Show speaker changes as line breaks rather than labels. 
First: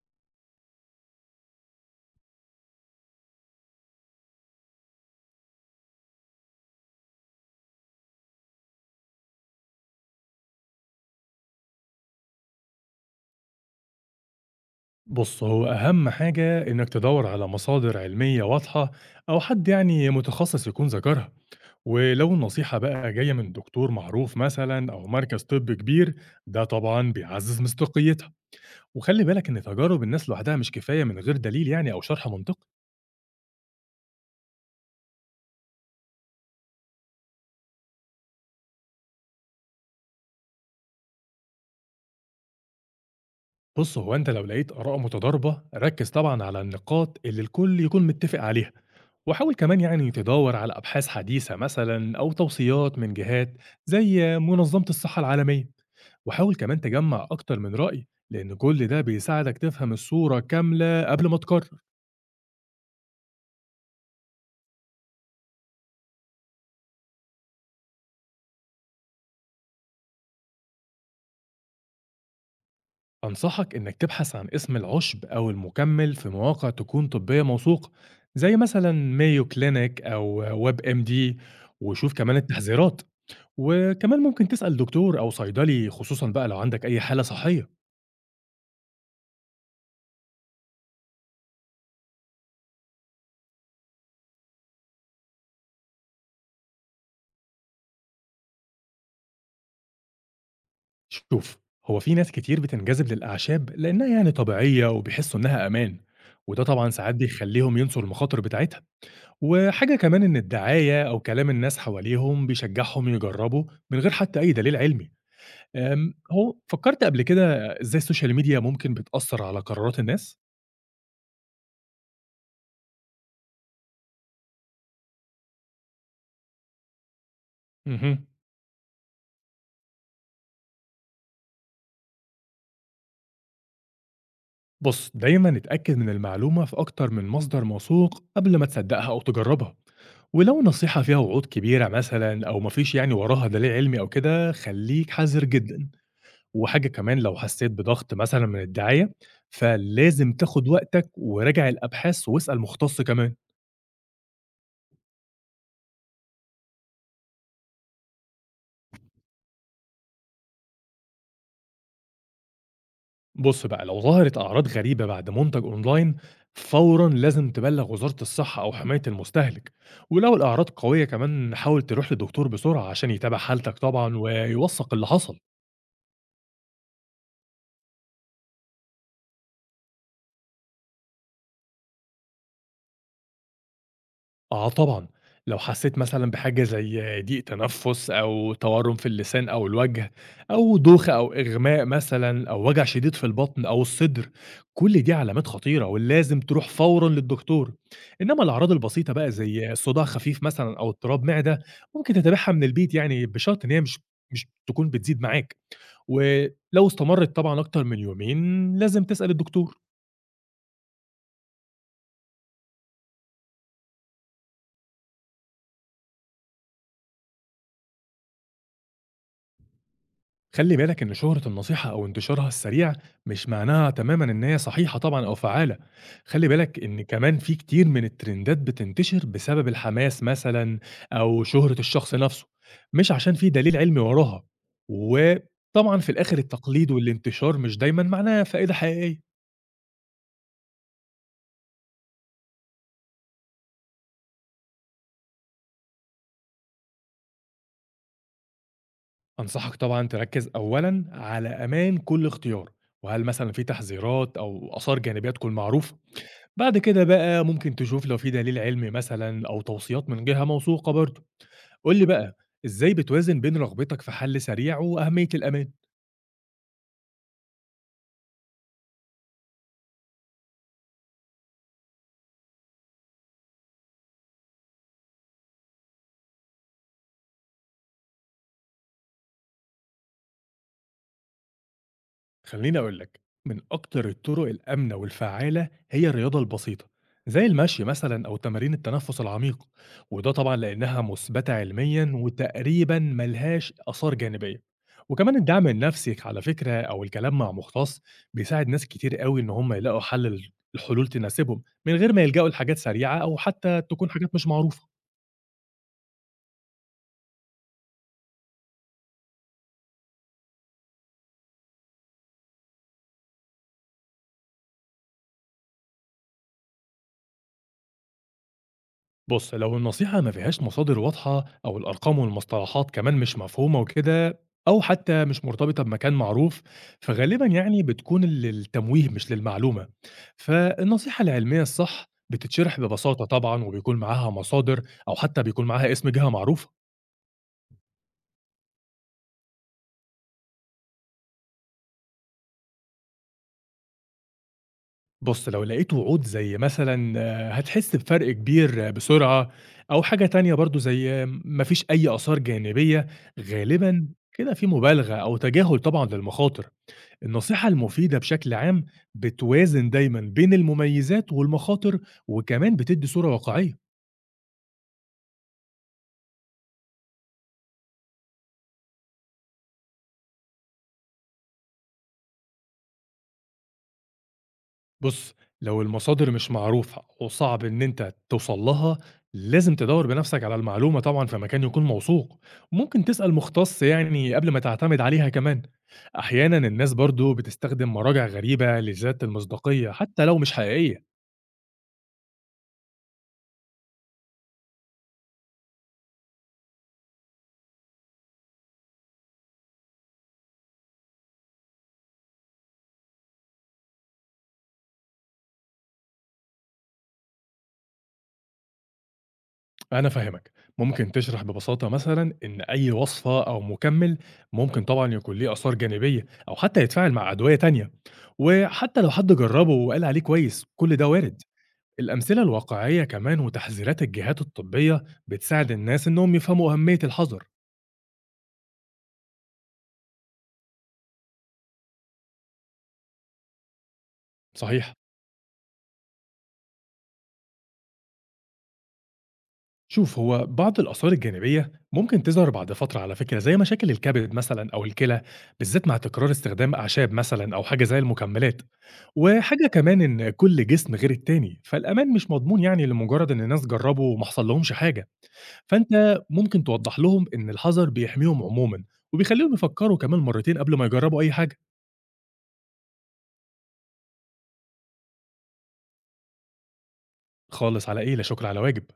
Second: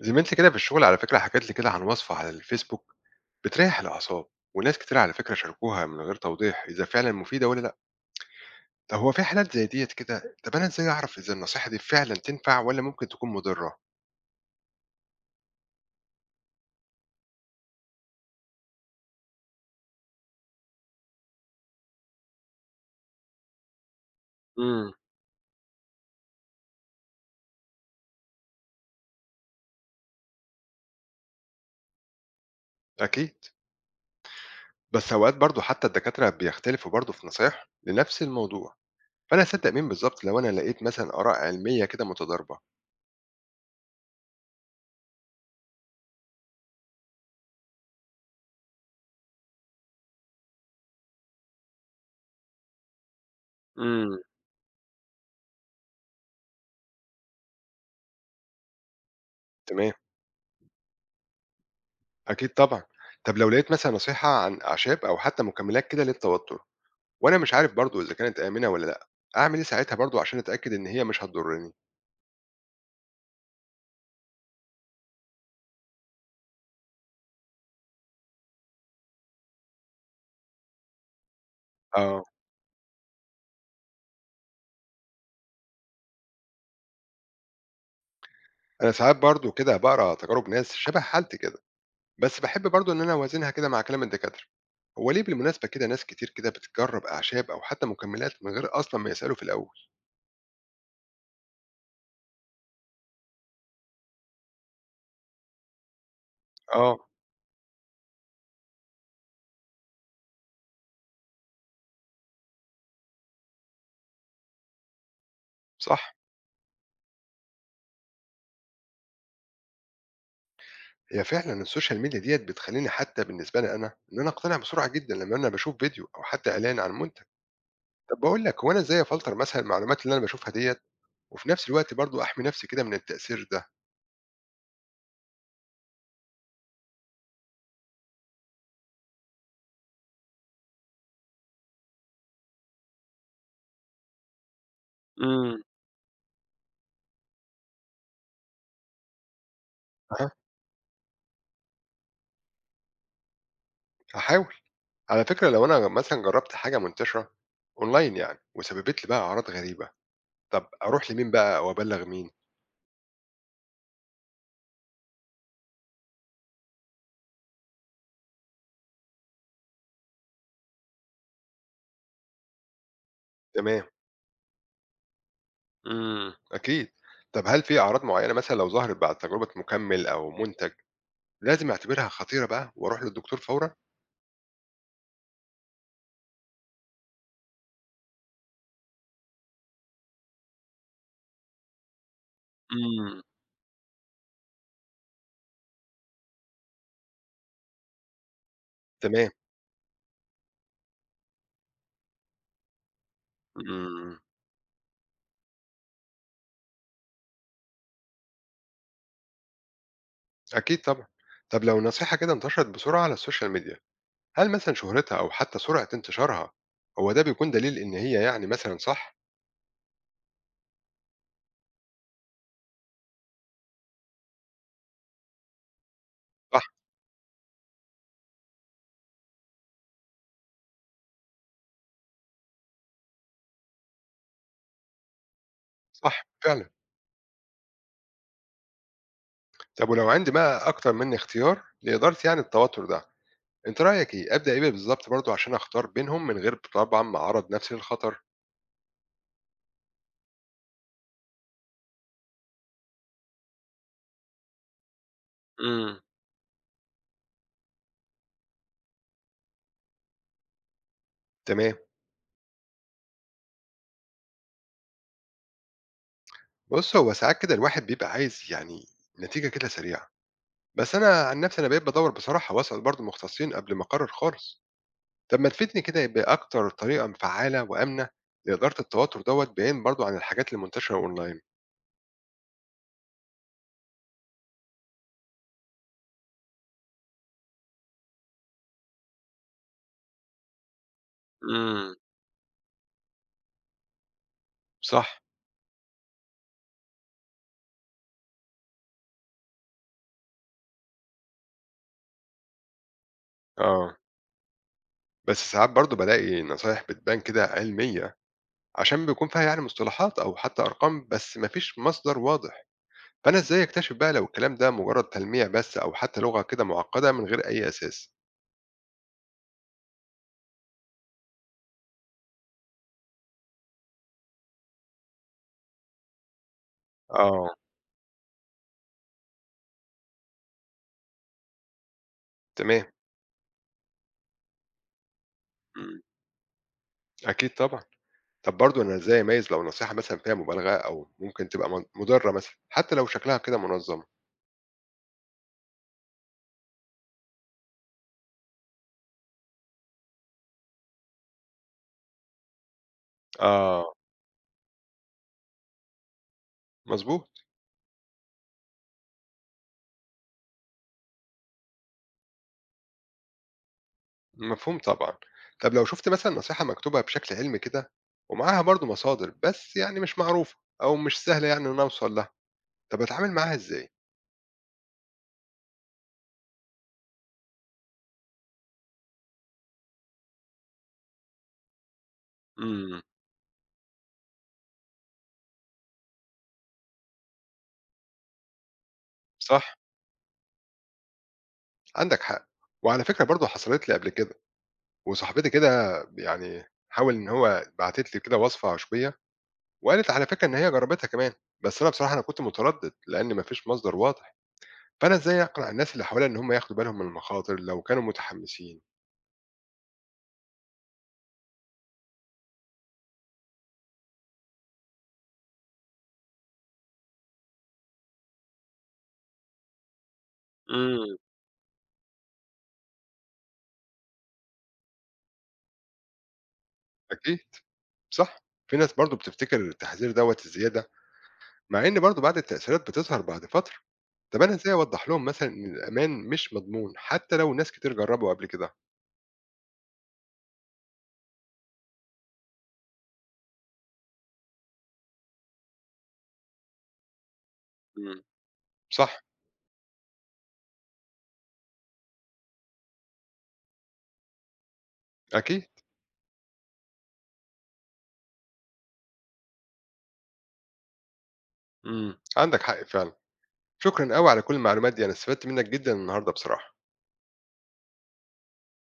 زميلتي كده في الشغل على فكرة حكت لي كده عن وصفة على الفيسبوك بتريح الأعصاب وناس كتير على فكرة شاركوها من غير توضيح إذا فعلا مفيدة ولا لأ. طب هو في حالات زي ديت كده، طب أنا إزاي أعرف إذا النصيحة دي فعلا تنفع ولا ممكن تكون مضرة؟
بُص، هو أهم حاجة إنك تدوّر على مصادر علمية واضحة أو حد يعني متخصص يكون ذكرها، ولو النصيحة بقى جاية من دكتور معروف مثلًا
امم.
أو مركز طبّي كبير، ده طبعًا بيعزّز مصداقيتها، وخلّي بالك إن تجارب الناس لوحدها مش كفاية من غير دليل يعني أو شرح منطقي.
أكيد. بس أوقات برضو حتى الدكاترة بيختلفوا برضو في نصايح لنفس الموضوع، فأنا أصدق مين بالظبط لو أنا لقيت مثلا آراء علمية كده متضاربة؟
بُص، هو أنت لو لقيت آراء متضاربة، ركّز طبعًا على النقاط اللي الكل يكون متّفق عليها، وحاول كمان يعني تدوّر على أبحاث حديثة مثلًا أو توصيات من جهات
امم.
زي منظمة الصحة العالمية. وحاول كمان تجمع أكتر من رأي لأن كل ده بيساعدك
تمام.
تفهم الصورة كاملة قبل ما تقرر.
أكيد طبعا. طب لو لقيت مثلا نصيحة عن أعشاب أو حتى مكملات كده للتوتر، وأنا مش عارف برضه إذا كانت آمنة والّا لأ، أعمل إيه ساعتها برضه عشان أتأكد إن هي مش هتضرني؟
أنصحك إنك تبحث عن اسم العشب أو المكمل في مواقع تكون طبية موثوقة زي مثلا مايو كلينيك أو ويب ام دي، وشوف
آه.
كمان التحذيرات، وكمان ممكن تسأل دكتور أو صيدلي خصوصا بقى لو عندك أي حالة صحية.
أنا ساعات برضه كده باقرا تجارب ناس شبه حالتي كده، بس باحب برضه إن أنا أوازنها كده مع كلام الدكاترة. هو ليه بالمناسبة كده ناس كتير كده بتجرب أعشاب أو حتى مكملات من غير أصلًا ما يسألوا في الأول؟
شوف، هو في ناس كتير بتنجذب للأعشاب لأنها يعني طبيعية وبيحسوا إنها أمان، وده طبعا
آه.
ساعات بيخليهم ينسوا المخاطر بتاعتها. وحاجة كمان إن الدعاية أو كلام الناس حواليهم بيشجعهم يجربوا من غير حتى أي دليل علمي.
صح.
هو فكرت قبل كده إزاي السوشيال ميديا ممكن بتأثر على قرارات الناس؟
هي فعلًا السوشيال ميديا ديّة بتخلّيني حتى بالنسبة لي أنا، إن أنا أقتنع بسرعة جدًا لمّا أنا باشوف فيديو أو حتى إعلان عن منتج. طب
مهم.
باقول لك، هو أنا إزاي أفلتر مثلًا المعلومات اللي أنا باشوفها ديّة، وفي نفس الوقت برضه أحمي نفسي كده من التأثير ده؟
بص دايما اتأكد من المعلومة في أكتر من مصدر موثوق قبل ما تصدقها أو تجربها، ولو نصيحة فيها وعود كبيرة مثلا أو مفيش يعني وراها دليل علمي أو كده خليك حذر
إمم.
جدا. وحاجة كمان لو حسيت بضغط مثلا من الدعاية
أها.
فلازم تاخد وقتك وراجع الأبحاث واسأل مختص كمان.
هاحاول. على فكرة لو أنا مثلًا جرّبت حاجة منتشرة أونلاين يعني وسببت لي بقى أعراض غريبة، طب أروح لمين بقى أو أبلّغ مين؟
بُص بقى، لو ظهرت أعراض غريبة بعد منتج أونلاين، فورًا لازم تبلّغ وزارة الصحة أو حماية المستهلك، ولو الأعراض قوية كمان حاول تروح لدكتور بسرعة عشان يتابع حالتك
تمام.
طبعًا ويوثّق اللي حصل.
إمم، أكيد. طب هل في أعراض معيّنة مثلًا لو ظهرت بعد تجربة مُكمِّل أو مُنتَج لازم أعتبرها خطيرة بقى وأروح للدكتور فورًا؟
آه طبعًا، لو حسّيت مثلًا بحاجة زي ضيق تنفُّس أو تورُّم في اللسان أو الوجه أو دوخة أو إغماء مثلًا أو وجع شديد
إمم.
في البطن أو الصدر، كل دي علامات خطيرة ولازم تروح فورًا للدكتور، إنّما الأعراض البسيطة
تمام.
بقى زي صداع خفيف مثلًا أو اضطراب معدة، ممكن تتابعها من البيت يعني بشرط إن هي مش
إمم.
مش تكون بتزيد معاك، ولو استمرِّت طبعًا أكتر من يومين لازم تسأل الدكتور.
أكيد طبعًا. طب لو النصيحة كده انتشرت بسرعة على السوشيال ميديا، هل مثلًا شهرتها أو حتى سرعة انتشارها هو ده بيكون دليل إن هي يعني مثلًا صح؟
خلّي بالك إن شهرة النصيحة أو انتشارها السريع مش معناها تمامًا إن هي صحيحة طبعًا أو فعّالة، خلّي
صح.
بالك إن كمان في كتير من الترندات بتنتشر بسبب الحماس مثلًا أو شهرة الشخص نفسه، مش عشان في دليل علمي وراها، وطبعًا في
صح
الآخر
فعلًا.
التقليد والانتشار مش دايمًا معناه فائدة حقيقية.
طب ولو عندي بقى أكتر من اختيار لإدارة يعني التوتر ده، أنت رأيك إيه؟ أبدأ إيه بالضبط برضه عشان أختار بينهم من غير طبعًا ما أعرّض نفسي للخطر؟
أنصحك طبعًا تركّز أولًا على أمان كل اختيار، وهل مثلًا في تحذيرات أو آثار جانبية تكون معروفة.
امم.
بعد كده بقى ممكن تشوف لو في دليل علمي مثلا أو توصيات من جهة موثوقة برضه.
تمام.
قول لي بقى، إزاي بتوازن بين رغبتك في حل سريع وأهمية الأمان؟
بُص هو ساعات كده الواحد بيبقى عايز يعني نتيجة كده سريعة، بس أنا عن نفسي أنا بقيت بادوّر بصراحة وأسأل برضه مختصين قبل ما أقرر خالص. طب ما تفيدني كده بأكتر طريقة فعّالة وآمنة لإدارة التوتر دوّة بعيدًا برضه عن الحاجات المنتشرة أونلاين؟
خليني أقول لك، من أكتر الطرق الآمنة والفعالة هي الرياضة البسيطة زي المشي مثلا أو تمارين التنفس العميق، وده طبعا لأنها مثبتة
امم.
علميا وتقريبا ملهاش آثار جانبية.
صح.
وكمان الدعم النفسي على فكرة أو الكلام مع مختص بيساعد ناس كتير قوي إن هم يلاقوا حل، الحلول تناسبهم من غير ما يلجأوا لحاجات سريعة أو حتى
آه.
تكون حاجات مش معروفة.
بس ساعات برضه بالاقي نصايح بتبان كده علمية عشان بيكون فيها يعني مصطلحات أو حتى أرقام بس مفيش مصدر واضح، فأنا إزاي أكتشف بقى لو الكلام ده مجرد تلميع بس أو حتى لغة كده معقدة من غير أي أساس؟
بُص، لو النصيحة ما فيهاش مصادر واضحة أو الأرقام والمصطلحات كمان مش مفهومة وكده، أو حتى مش مرتبطة بمكان معروف، فغالبًا
آه.
يعني بتكون للتمويه مش للمعلومة. فالنصيحة العلمية الصح بتتشرح
تمام.
ببساطة طبعًا وبيكون معاها مصادر، أو حتى بيكون معاها
مم.
اسم جهة معروفة.
أكيد طبعا. طب برضه أنا إزاي أميز لو نصيحة مثلا فيها مبالغة أو ممكن تبقى مضرة مثلا حتى لو شكلها كده منظم؟
بُص، لو لقيت وعود زي مثلًا آه، هتحس بفرق كبير آه، بسرعة، أو حاجة تانية برضه زي ما فيش أي آثار جانبية،
آه.
غالبًا كده في مبالغة أو تجاهل طبعًا للمخاطر.
مظبوط.
النصيحة المفيدة بشكل عام بتوازن دايما بين المميزات والمخاطر، وكمان بتدي صورة واقعية.
مفهوم طبعا. طب لو شفت مثلا نصيحة مكتوبة بشكل علمي كده ومعاها برضه مصادر بس يعني مش معروفة، أو مش سهلة يعني إن أنا أوصل لها، طب أتعامل معاها إزاي؟
بص، لو المصادر مش معروفة وصعب ان انت توصل لها، لازم تدور بنفسك على المعلومة طبعا في مكان يكون موثوق.
امم.
ممكن تسأل مختص يعني قبل ما تعتمد عليها كمان. أحيانا الناس برضو بتستخدم مراجع غريبة لذات
صح.
المصداقية حتى لو مش حقيقية.
عندك حق. وعلى فكرة برضه حصلت لي قبل كده، وصاحبتي كده يعني حاول إن هو بعتت لي كده وصفة عشوائية، وقالت على فكرة إن هي جربتها كمان، بس أنا بصراحة أنا كنت متردد لأن ما فيش مصدر واضح، فأنا إزاي أقنع الناس اللي حواليا إن هم ياخدوا بالهم من المخاطر لو كانوا متحمسين؟
أنا فاهمك، ممكن تشرح ببساطة مثلًا إن أي وصفة أو مُكمِّل ممكن طبعًا يكون ليه آثار جانبية أو حتى يتفاعل مع أدوية تانية، وحتى لو حد جرّبه وقال عليه كويس كل ده
امم.
وارد. الأمثلة الواقعية كمان وتحذيرات الجهات الطبية بتساعد الناس إنهم يفهموا أهمية
أكيد.
الحذر.
صح. في ناس برضه بتفتكر التحذير دوت الزيادة، مع إن برضه بعد التأثيرات بتظهر بعد فترة، طب أنا إزاي
صحيح.
أوضح لهم مثلا إن الأمان مش مضمون حتى لو ناس كتير جربوا قبل كده؟
شوف، هو بعض الآثار الجانبية ممكن تظهر بعد فترة على فكرة زي مشاكل الكبد مثلا أو الكلى، بالذات مع تكرار استخدام أعشاب مثلا أو حاجة زي
امم.
المكملات.
صح.
وحاجة كمان إن كل جسم غير التاني فالأمان مش مضمون يعني لمجرد إن الناس جربوا وما حصل لهمش حاجة.
أكيد.
فأنت ممكن توضح لهم إن الحذر بيحميهم عموما، وبيخليهم يفكروا كمان مرتين قبل ما يجربوا أي حاجة.
إمم، عندك حق فعلًا. شكرًا أوي على كل المعلومات دي، أنا استفدت منك جدًا النهارده بصراحة.
خالص، على إيه؟ لا شكر على واجب.